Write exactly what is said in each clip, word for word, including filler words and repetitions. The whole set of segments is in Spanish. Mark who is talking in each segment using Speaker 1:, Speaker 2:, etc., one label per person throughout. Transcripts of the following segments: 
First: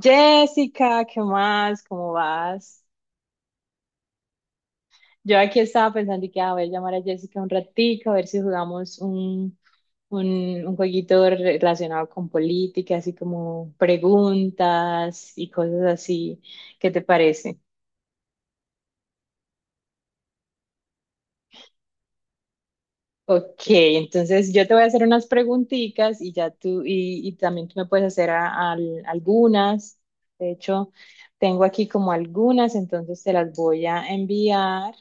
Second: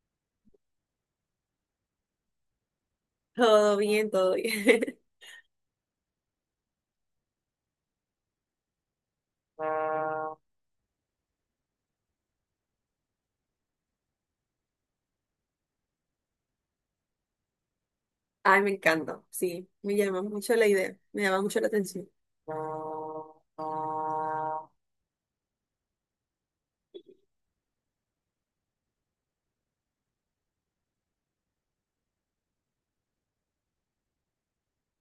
Speaker 1: Jessica, ¿qué más? ¿Cómo vas?
Speaker 2: Todo bien, todo bien.
Speaker 1: Yo aquí estaba pensando y que ah, voy a ver, llamar a Jessica un ratico, a ver si jugamos un, un, un jueguito relacionado con política, así como preguntas y cosas así. ¿Qué te parece?
Speaker 2: Ay, me encanta. Sí, me llama mucho la idea. Me llama mucho la atención.
Speaker 1: Ok, entonces yo te voy a hacer unas preguntitas y ya tú, y, y también tú me puedes hacer a- al- algunas. De hecho, tengo aquí como algunas, entonces te las voy a enviar,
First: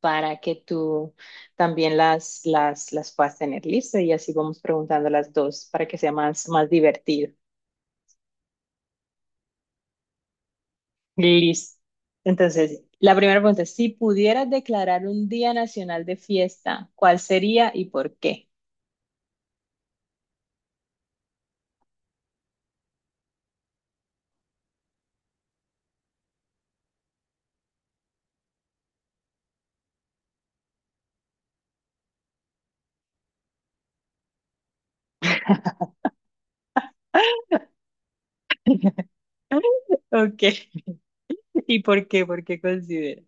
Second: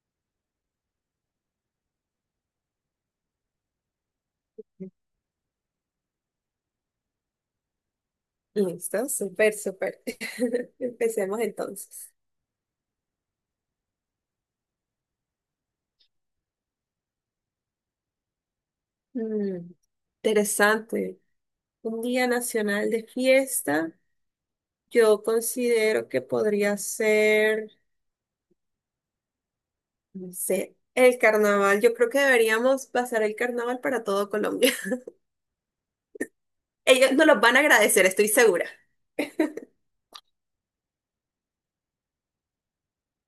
Speaker 1: para que tú también las, las, las puedas tener listas y así vamos preguntando las dos para que sea más, más divertido.
Speaker 2: Listo, súper, súper. Empecemos
Speaker 1: Listo.
Speaker 2: entonces.
Speaker 1: Entonces, la primera pregunta es, si pudieras declarar un día nacional de fiesta, ¿cuál sería y por qué?
Speaker 2: Mm, interesante. Un día nacional de fiesta. Yo considero que podría ser, no sé, el carnaval. Yo creo que deberíamos pasar el carnaval para todo Colombia. Ellos nos los van a agradecer, estoy segura.
Speaker 1: Ok, ¿y por qué? ¿Por qué consideras?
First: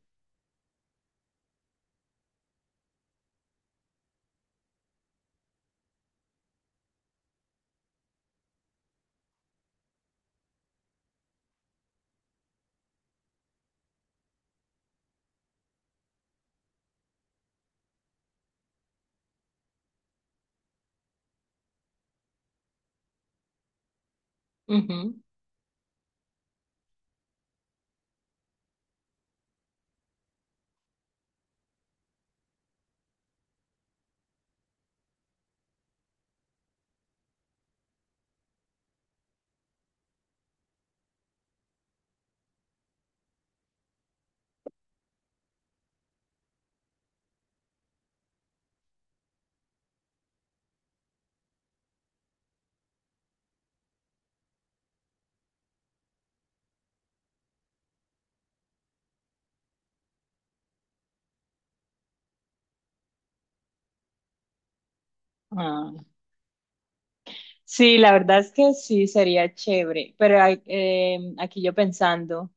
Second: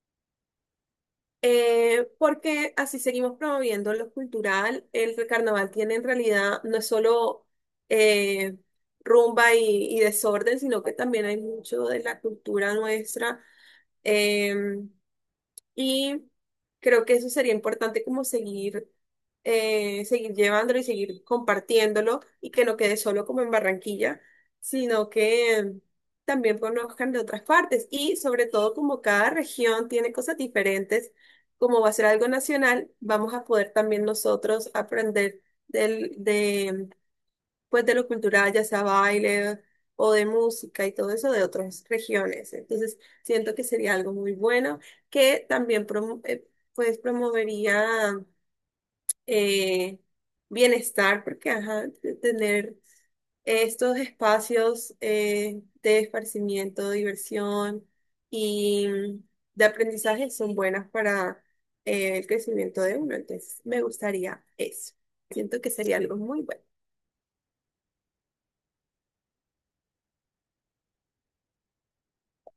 Speaker 2: Eh, porque así seguimos promoviendo lo cultural. El carnaval tiene en realidad no es solo eh, rumba y, y desorden, sino que también hay mucho de la cultura nuestra. Em, y creo que eso sería importante como seguir, eh, seguir llevándolo y seguir compartiéndolo y que no quede solo como en Barranquilla, sino
Speaker 1: Ujú.
Speaker 2: que también conozcan de otras partes, y sobre todo como cada región tiene cosas diferentes, como va a ser algo nacional, vamos a poder también nosotros aprender del- de, pues de lo cultural, ya sea baile o de música y todo eso de otras regiones. Entonces, siento que sería algo muy bueno que también promo- eh, pues promovería eh, bienestar, porque ajá, de tener estos espacios eh, de esparcimiento, de diversión y de aprendizaje son buenas para eh, el crecimiento de uno. Entonces, me gustaría eso. Siento que
Speaker 1: Ah,
Speaker 2: sería algo muy bueno.
Speaker 1: sí, la verdad es que sí, sería chévere, pero hay- eh, aquí yo pensando.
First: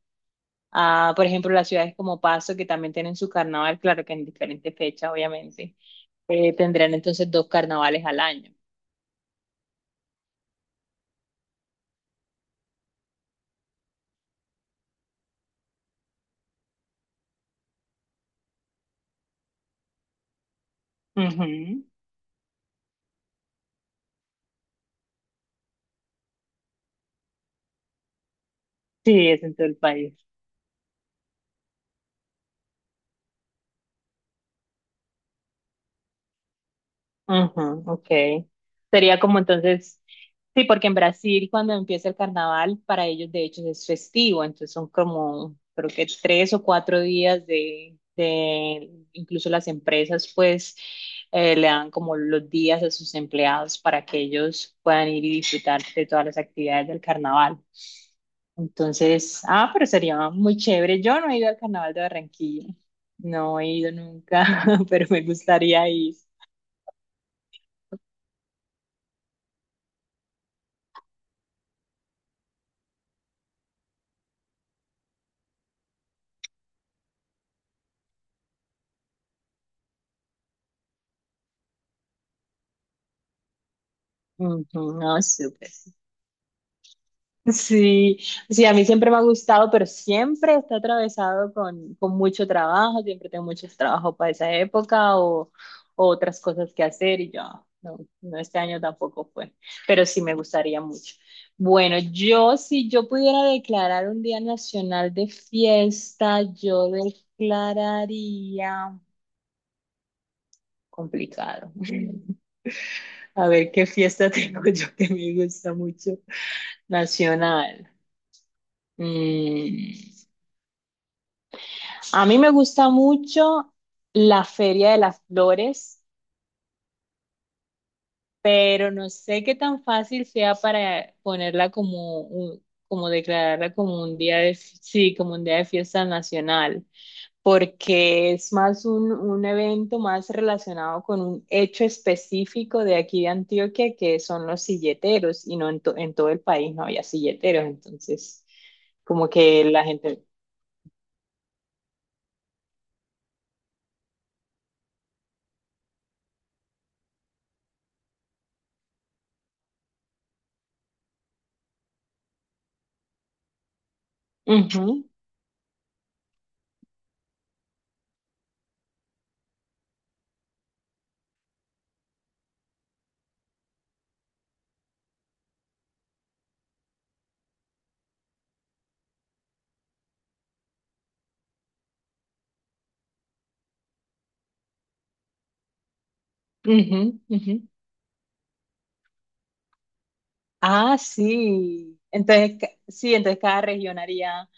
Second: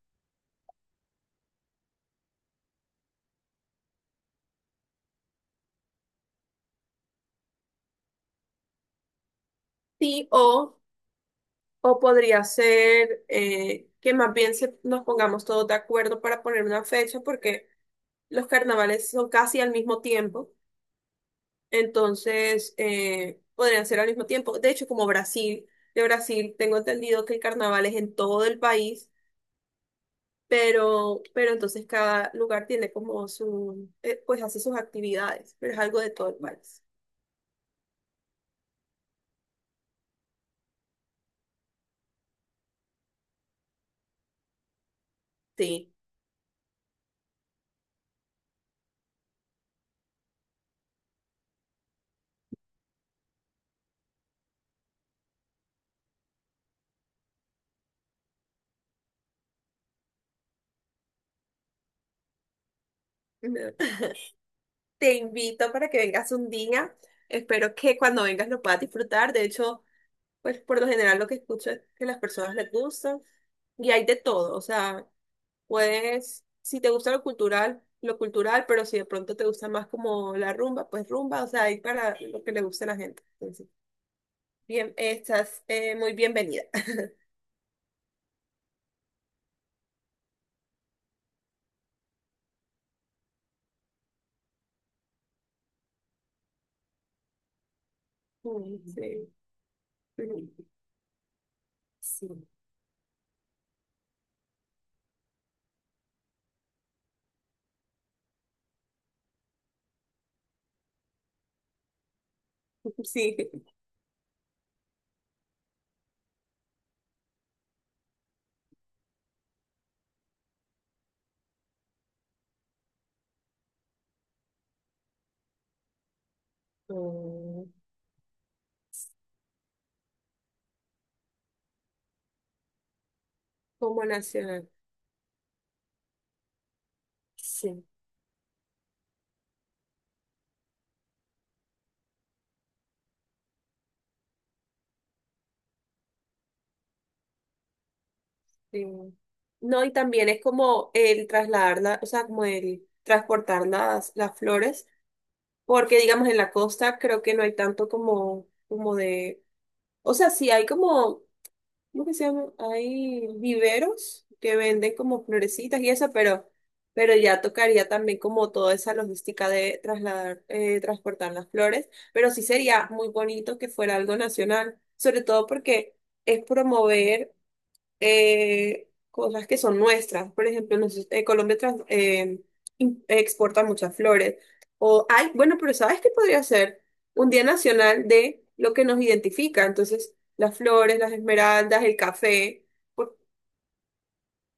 Speaker 1: Ah, por ejemplo, las ciudades como Paso, que también tienen su carnaval, claro que en diferentes fechas, obviamente, eh, tendrán entonces dos carnavales al año.
Speaker 2: Sí, o O podría ser eh, que más bien se- nos pongamos todos de acuerdo para poner una fecha, porque los carnavales son casi al mismo tiempo,
Speaker 1: Ujú.
Speaker 2: entonces eh, podrían ser al mismo tiempo. De hecho, como Brasil, de Brasil tengo entendido que el carnaval es en todo el país,
Speaker 1: Sí, es en todo el país.
Speaker 2: pero, pero entonces cada lugar tiene como su, eh, pues hace sus actividades, pero es algo de todo el país.
Speaker 1: Ujú, ok. Sería como entonces, sí, porque en Brasil cuando empieza el carnaval, para ellos de hecho es festivo, entonces son como, creo
Speaker 2: Sí.
Speaker 1: que tres o cuatro días de, de incluso las empresas pues eh, le dan como los días a sus empleados para que ellos puedan ir y disfrutar de todas las actividades del carnaval. Entonces, ah, pero sería muy chévere. Yo no he ido al carnaval de Barranquilla, no he
Speaker 2: No.
Speaker 1: ido nunca, pero
Speaker 2: Te
Speaker 1: me
Speaker 2: invito
Speaker 1: gustaría
Speaker 2: para que
Speaker 1: ir.
Speaker 2: vengas un día. Espero que cuando vengas lo puedas disfrutar. De hecho, pues por lo general lo que escucho es que las personas les gustan y hay de todo. O sea, puedes, si te gusta lo cultural, lo cultural, pero si de pronto te gusta más como la rumba, pues rumba, o sea, hay para lo que le guste a la gente. Entonces,
Speaker 1: Ujú.
Speaker 2: bien,
Speaker 1: No,
Speaker 2: estás
Speaker 1: súper.
Speaker 2: eh, muy bienvenida.
Speaker 1: Sí, sí, a mí siempre me ha gustado, pero siempre está atravesado con, con mucho trabajo, siempre tengo mucho trabajo para esa época o, o otras cosas que hacer y yo, no, no, este
Speaker 2: Mm,
Speaker 1: año tampoco
Speaker 2: sí.
Speaker 1: fue, pero sí me gustaría mucho. Bueno,
Speaker 2: Sí.
Speaker 1: yo si yo pudiera declarar un día nacional de fiesta, yo declararía complicado.
Speaker 2: Sí.
Speaker 1: A ver qué fiesta tengo yo que me gusta mucho nacional. Mm, a mí me gusta mucho la Feria de las Flores,
Speaker 2: Mm,
Speaker 1: pero no sé qué tan fácil sea para ponerla como un- como declararla como
Speaker 2: como
Speaker 1: un día de,
Speaker 2: nacional.
Speaker 1: sí, como un día de fiesta nacional,
Speaker 2: Sí.
Speaker 1: porque es más un, un evento más relacionado con un hecho específico de aquí de Antioquia, que son los silleteros, y no en, to- en todo el país no había silleteros, entonces
Speaker 2: Sí.
Speaker 1: como que la
Speaker 2: No, y
Speaker 1: gente...
Speaker 2: también es como el trasladarla, o sea, como el transportar las, las flores, porque digamos en la costa creo que no hay tanto como, como de, o sea, sí hay como ¿cómo que se llama? Hay viveros que
Speaker 1: Ujú,
Speaker 2: venden como florecitas y eso, pero, pero ya tocaría también como toda esa logística de trasladar, eh, transportar las flores, pero sí sería muy bonito que fuera algo nacional, sobre todo porque es promover eh, cosas que son nuestras. Por ejemplo, nosotros- eh, Colombia trans- eh, im- exporta muchas flores. O hay, bueno, pero ¿sabes qué podría ser?
Speaker 1: ujú,
Speaker 2: Un día
Speaker 1: ujú.
Speaker 2: nacional de lo que nos identifica. Entonces, las
Speaker 1: Ah,
Speaker 2: flores, las esmeraldas, el
Speaker 1: sí. Entonces,
Speaker 2: café.
Speaker 1: ca- sí,
Speaker 2: Por-
Speaker 1: entonces cada región haría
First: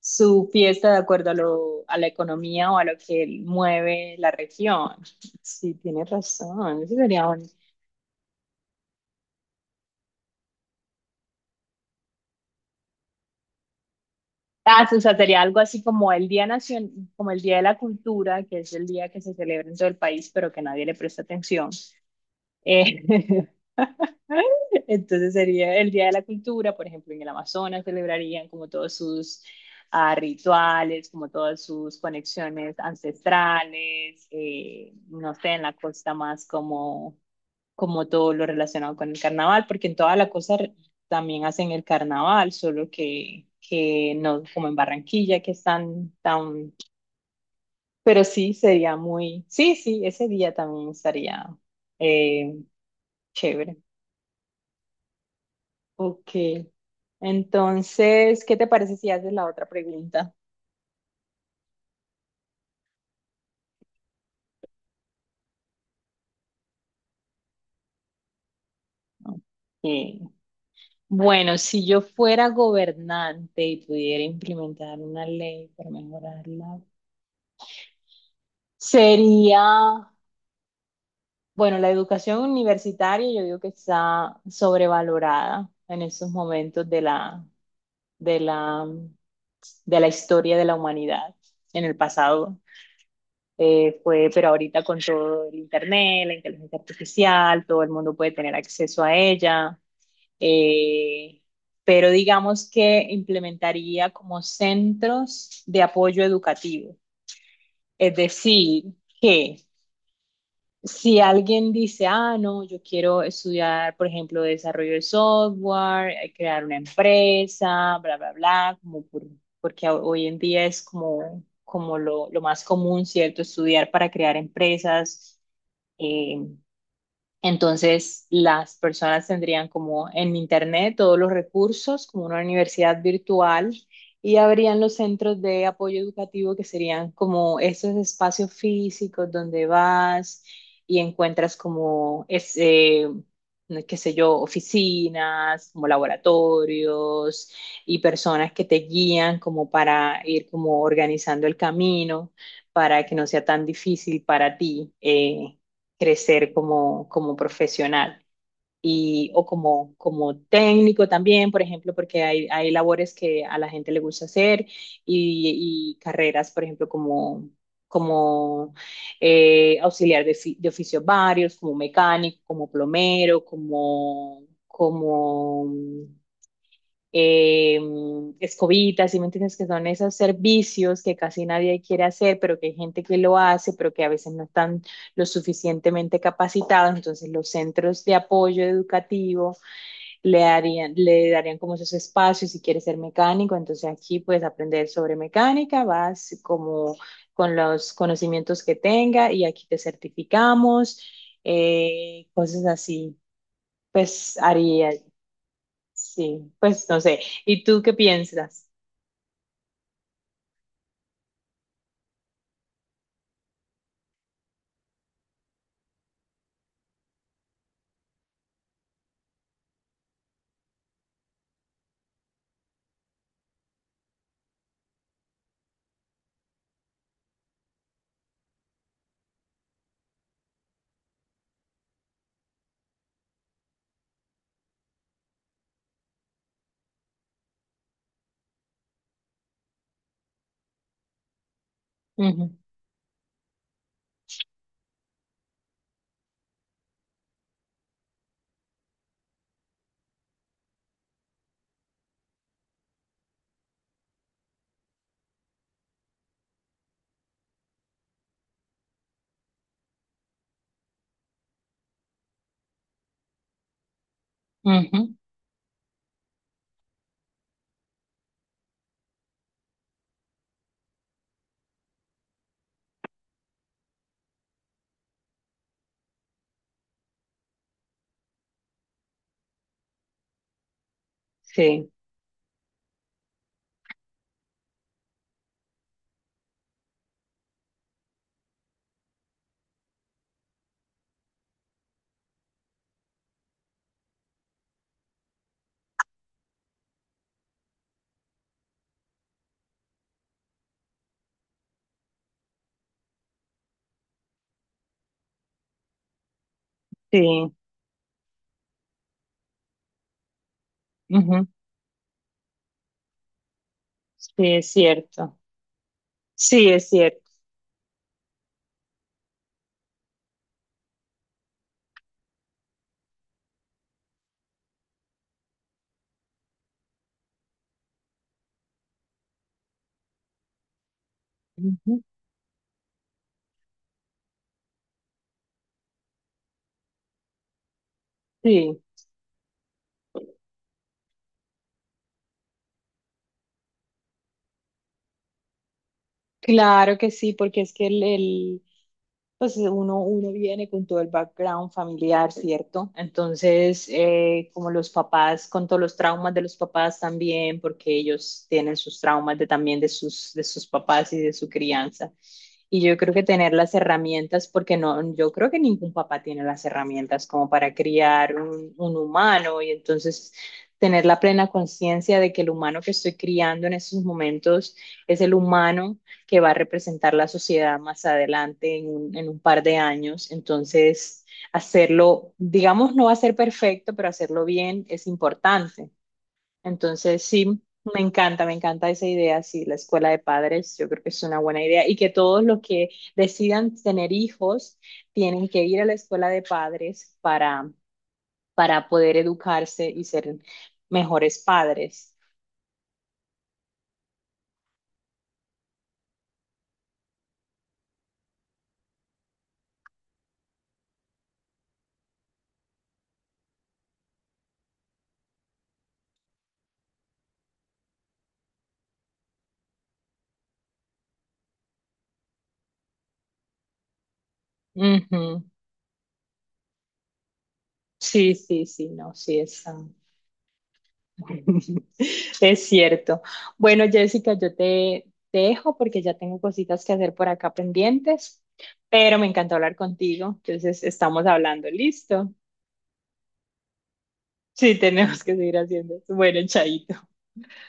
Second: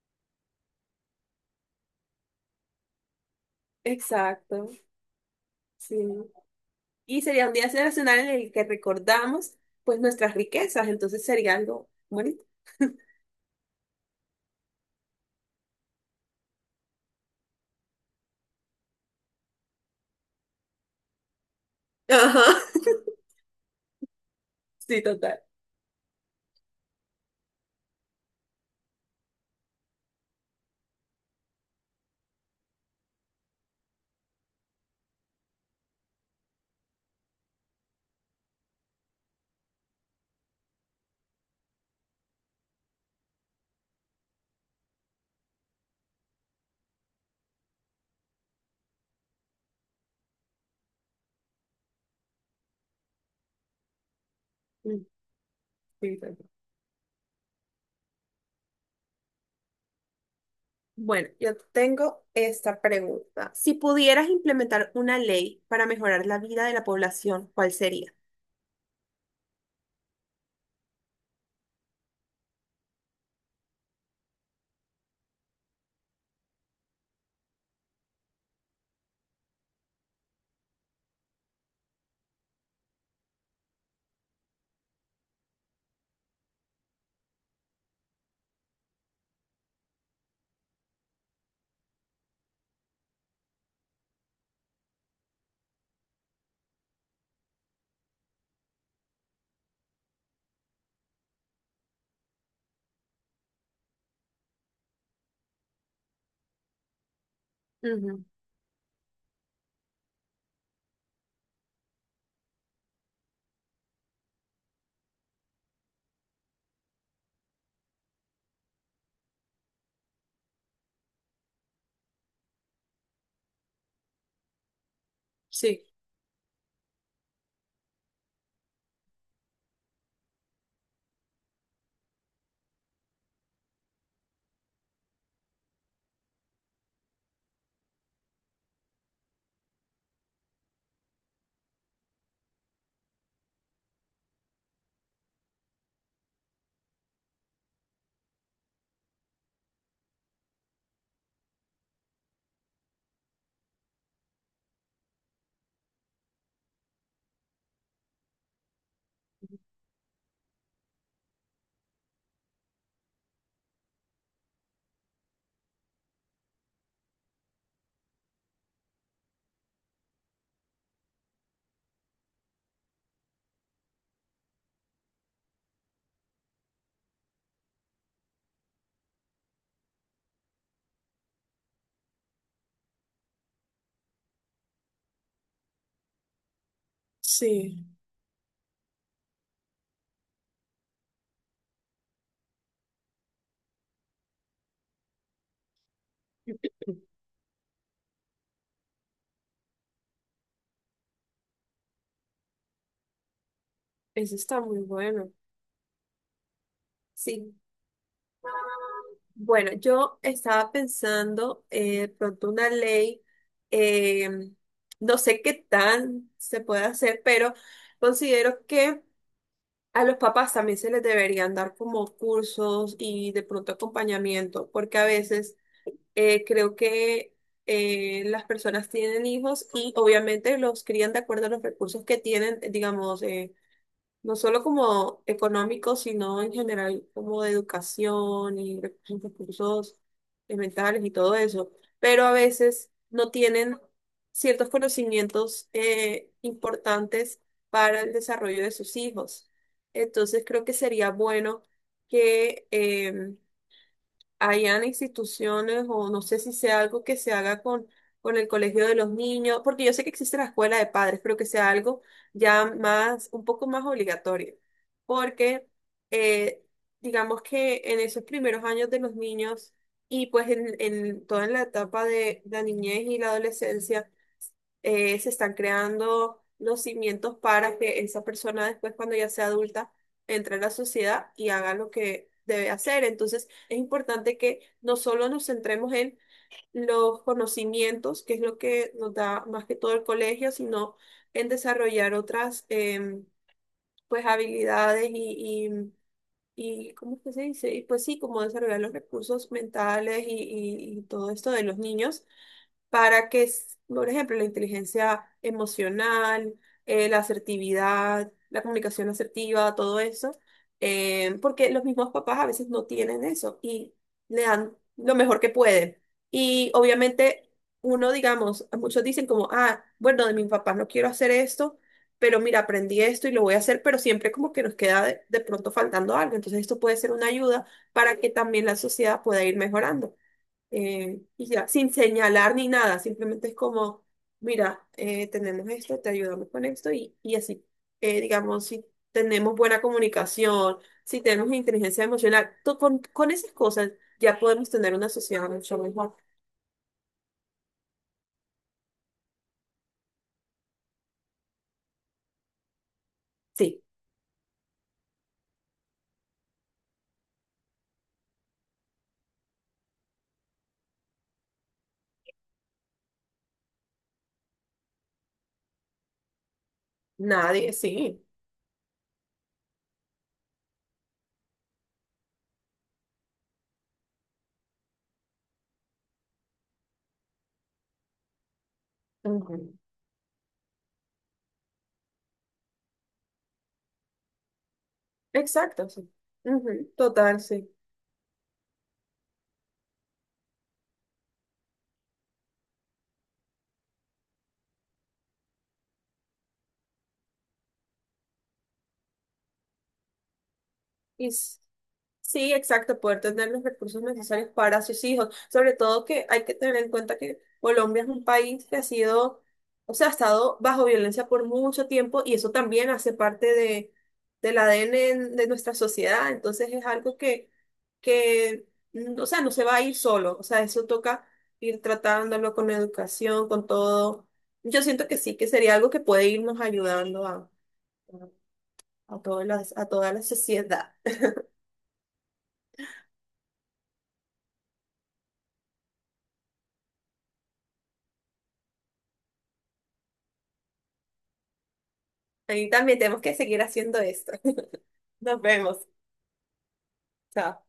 Speaker 1: su fiesta de acuerdo a lo, a la economía o a lo que mueve la
Speaker 2: Exacto,
Speaker 1: región. Sí, tienes
Speaker 2: sí.
Speaker 1: razón. Eso
Speaker 2: Y
Speaker 1: sería
Speaker 2: sería
Speaker 1: un...
Speaker 2: un día nacional en el que recordamos, pues, nuestras riquezas. Entonces sería algo bonito.
Speaker 1: Ah, sí, o sea, sería algo así como el Día Nacion- como el Día de la Cultura, que es el día que se celebra en todo el país, pero que nadie le presta atención.
Speaker 2: Ajá.
Speaker 1: Eh,
Speaker 2: Sí,
Speaker 1: entonces
Speaker 2: total.
Speaker 1: sería el Día de la Cultura, por ejemplo, en el Amazonas celebrarían como todos sus ah, rituales, como todas sus conexiones ancestrales, eh, no sé, en la costa más como, como todo lo relacionado con el carnaval, porque en toda la costa re- también hacen el carnaval, solo que, que no como en Barranquilla, que están tan... Pero sí, sería muy... Sí, sí, ese día también estaría eh, chévere.
Speaker 2: Mm, sí,
Speaker 1: Ok.
Speaker 2: total.
Speaker 1: Entonces, ¿qué te parece si haces la otra pregunta?
Speaker 2: Bueno, yo tengo esta pregunta. Si pudieras implementar una ley para mejorar la vida de la población, ¿cuál sería?
Speaker 1: Ok. Bueno, si yo fuera gobernante y pudiera implementar una ley para mejorarla, sería, bueno, la educación universitaria yo digo que está sobrevalorada en estos momentos de la, de la, de la historia de la humanidad en el pasado. Eh, fue, pero ahorita con todo el internet, la inteligencia artificial, todo el mundo puede tener acceso a ella. eh, pero digamos que implementaría como centros de apoyo educativo. Es
Speaker 2: Ujú,
Speaker 1: decir, que si alguien dice, ah, no, yo quiero estudiar, por ejemplo, desarrollo de software, eh, crear una empresa, bla, bla, bla, como por- porque ho- hoy en día es como, como lo, lo más común, ¿cierto? Estudiar para crear empresas,
Speaker 2: sí,
Speaker 1: eh, entonces, las personas tendrían como en Internet todos los recursos, como una universidad virtual, y habrían los centros de apoyo educativo que serían como esos espacios físicos donde vas y encuentras como, es, eh, qué sé yo, oficinas, como laboratorios y personas que te guían como para ir como organizando el camino para que no sea tan difícil para ti, eh, crecer como, como profesional y, o como, como técnico también, por ejemplo, porque hay, hay labores que a la gente le gusta hacer y, y carreras, por ejemplo, como, como eh, auxiliar de, fi- de oficios varios, como mecánico, como plomero, como, como eh, escobitas, ¿sí me entiendes? Que son esos servicios que casi nadie quiere hacer, pero que hay gente que lo hace, pero que a veces no están lo suficientemente capacitados. Entonces, los
Speaker 2: sí,
Speaker 1: centros de apoyo educativo le darían, le darían como esos espacios si quieres ser mecánico. Entonces, aquí puedes aprender sobre mecánica, vas como con los conocimientos que tenga y aquí te certificamos, eh, cosas así.
Speaker 2: eso
Speaker 1: Pues
Speaker 2: está muy
Speaker 1: haría...
Speaker 2: bueno.
Speaker 1: Sí, pues no sé.
Speaker 2: Sí.
Speaker 1: ¿Y tú qué piensas?
Speaker 2: Bueno, yo estaba pensando eh, de pronto una ley, eh, no sé qué tan se puede hacer, pero considero que a los papás también se les deberían dar como cursos y de pronto acompañamiento, porque a veces eh, creo que eh, las personas tienen hijos y obviamente los crían de acuerdo a los recursos que tienen, digamos, eh, no solo como económico, sino en general como de educación y re- recursos eh, mentales y todo eso, pero a
Speaker 1: Ujú,
Speaker 2: veces no tienen ciertos conocimientos eh, importantes para el desarrollo de sus hijos. Entonces creo que sería bueno que em, hayan instituciones, o no sé si sea algo que se haga con, con el colegio de los niños, porque yo sé que existe la escuela de padres, pero que sea algo ya más, un poco más obligatorio,
Speaker 1: ujú.
Speaker 2: porque eh, digamos que en esos primeros años de los niños y pues en, en toda la etapa de la niñez y la adolescencia, eh, se están creando los cimientos para que esa persona después, cuando ya sea adulta, entre a la sociedad y haga
Speaker 1: Sí,
Speaker 2: lo que debe hacer. Entonces, es importante que no solo nos centremos en los conocimientos, que es lo que nos da más que todo el colegio, sino en desarrollar otras em, pues habilidades y, y, y ¿cómo es que se dice? Y pues sí, como desarrollar los recursos mentales y, y- y todo esto de los niños para que, s- por ejemplo, la inteligencia emocional, eh, la
Speaker 1: sí,
Speaker 2: asertividad, la comunicación asertiva, todo eso, eh,
Speaker 1: ujú.
Speaker 2: porque los mismos papás a veces no tienen eso y
Speaker 1: Sí,
Speaker 2: le
Speaker 1: es
Speaker 2: dan lo
Speaker 1: cierto.
Speaker 2: mejor que pueden.
Speaker 1: Sí,
Speaker 2: Y
Speaker 1: es cierto.
Speaker 2: obviamente uno, digamos, muchos dicen como, ah, bueno, de mis papás no quiero hacer esto. Pero mira, aprendí esto y lo voy a hacer, pero siempre como que nos queda de de pronto faltando algo. Entonces esto puede ser una ayuda para que también la sociedad pueda ir mejorando eh, y ya, sin
Speaker 1: Ujú.
Speaker 2: señalar ni nada, simplemente es como, mira, eh, tenemos esto, te ayudamos con esto y, y así. Eh, digamos,
Speaker 1: Sí.
Speaker 2: si tenemos buena comunicación, si tenemos inteligencia emocional, to- con, con esas cosas ya podemos tener una sociedad mucho mejor.
Speaker 1: Claro que sí, porque es que el, el- pues uno, uno viene con todo el background familiar, ¿cierto?
Speaker 2: Sí,
Speaker 1: Entonces, eh, como los papás, con todos los traumas de los papás también, porque ellos tienen sus traumas de, también de sus, de sus papás y de su crianza. Y yo creo que tener las herramientas, porque no, yo creo que ningún papá tiene las herramientas como
Speaker 2: nadie,
Speaker 1: para
Speaker 2: sí.
Speaker 1: criar un, un humano y entonces tener la plena conciencia de que el humano que estoy criando en esos momentos es el humano que va a representar la sociedad más adelante en un, en un
Speaker 2: Ujú.
Speaker 1: par de años. Entonces, hacerlo, digamos, no va a ser perfecto, pero hacerlo bien es
Speaker 2: Exacto,
Speaker 1: importante.
Speaker 2: sí. Ujú,
Speaker 1: Entonces,
Speaker 2: total,
Speaker 1: sí,
Speaker 2: sí.
Speaker 1: me encanta, me encanta esa idea, sí, la escuela de padres, yo creo que es una buena idea y que todos los que decidan tener hijos tienen que ir a la escuela de padres para, para poder educarse y ser
Speaker 2: Y
Speaker 1: mejores
Speaker 2: s-
Speaker 1: padres.
Speaker 2: Sí, exacto, poder tener los recursos necesarios para sus hijos. Sobre todo que hay que tener en cuenta que Colombia es un país que ha sido, o sea, ha estado bajo violencia por mucho tiempo y eso también hace parte de, del A D N en- de nuestra sociedad. Entonces es algo que, que, mm, o sea, no se va a ir solo. O sea, eso toca ir tratándolo con educación, con todo. Yo siento que sí,
Speaker 1: Ujú.
Speaker 2: que sería algo que puede irnos ayudando a,
Speaker 1: Sí,
Speaker 2: a,
Speaker 1: sí, sí, no,
Speaker 2: a
Speaker 1: sí,
Speaker 2: todas
Speaker 1: es, ah,
Speaker 2: las- a toda la sociedad.
Speaker 1: es cierto. Bueno, Jessica, yo te, te dejo porque ya tengo cositas que hacer por acá pendientes, pero me encantó hablar contigo. Entonces, estamos hablando, ¿listo?
Speaker 2: Y también tenemos que seguir haciendo esto.
Speaker 1: Sí, tenemos que
Speaker 2: Nos
Speaker 1: seguir
Speaker 2: vemos.
Speaker 1: haciendo. Bueno, chaito.
Speaker 2: Chao.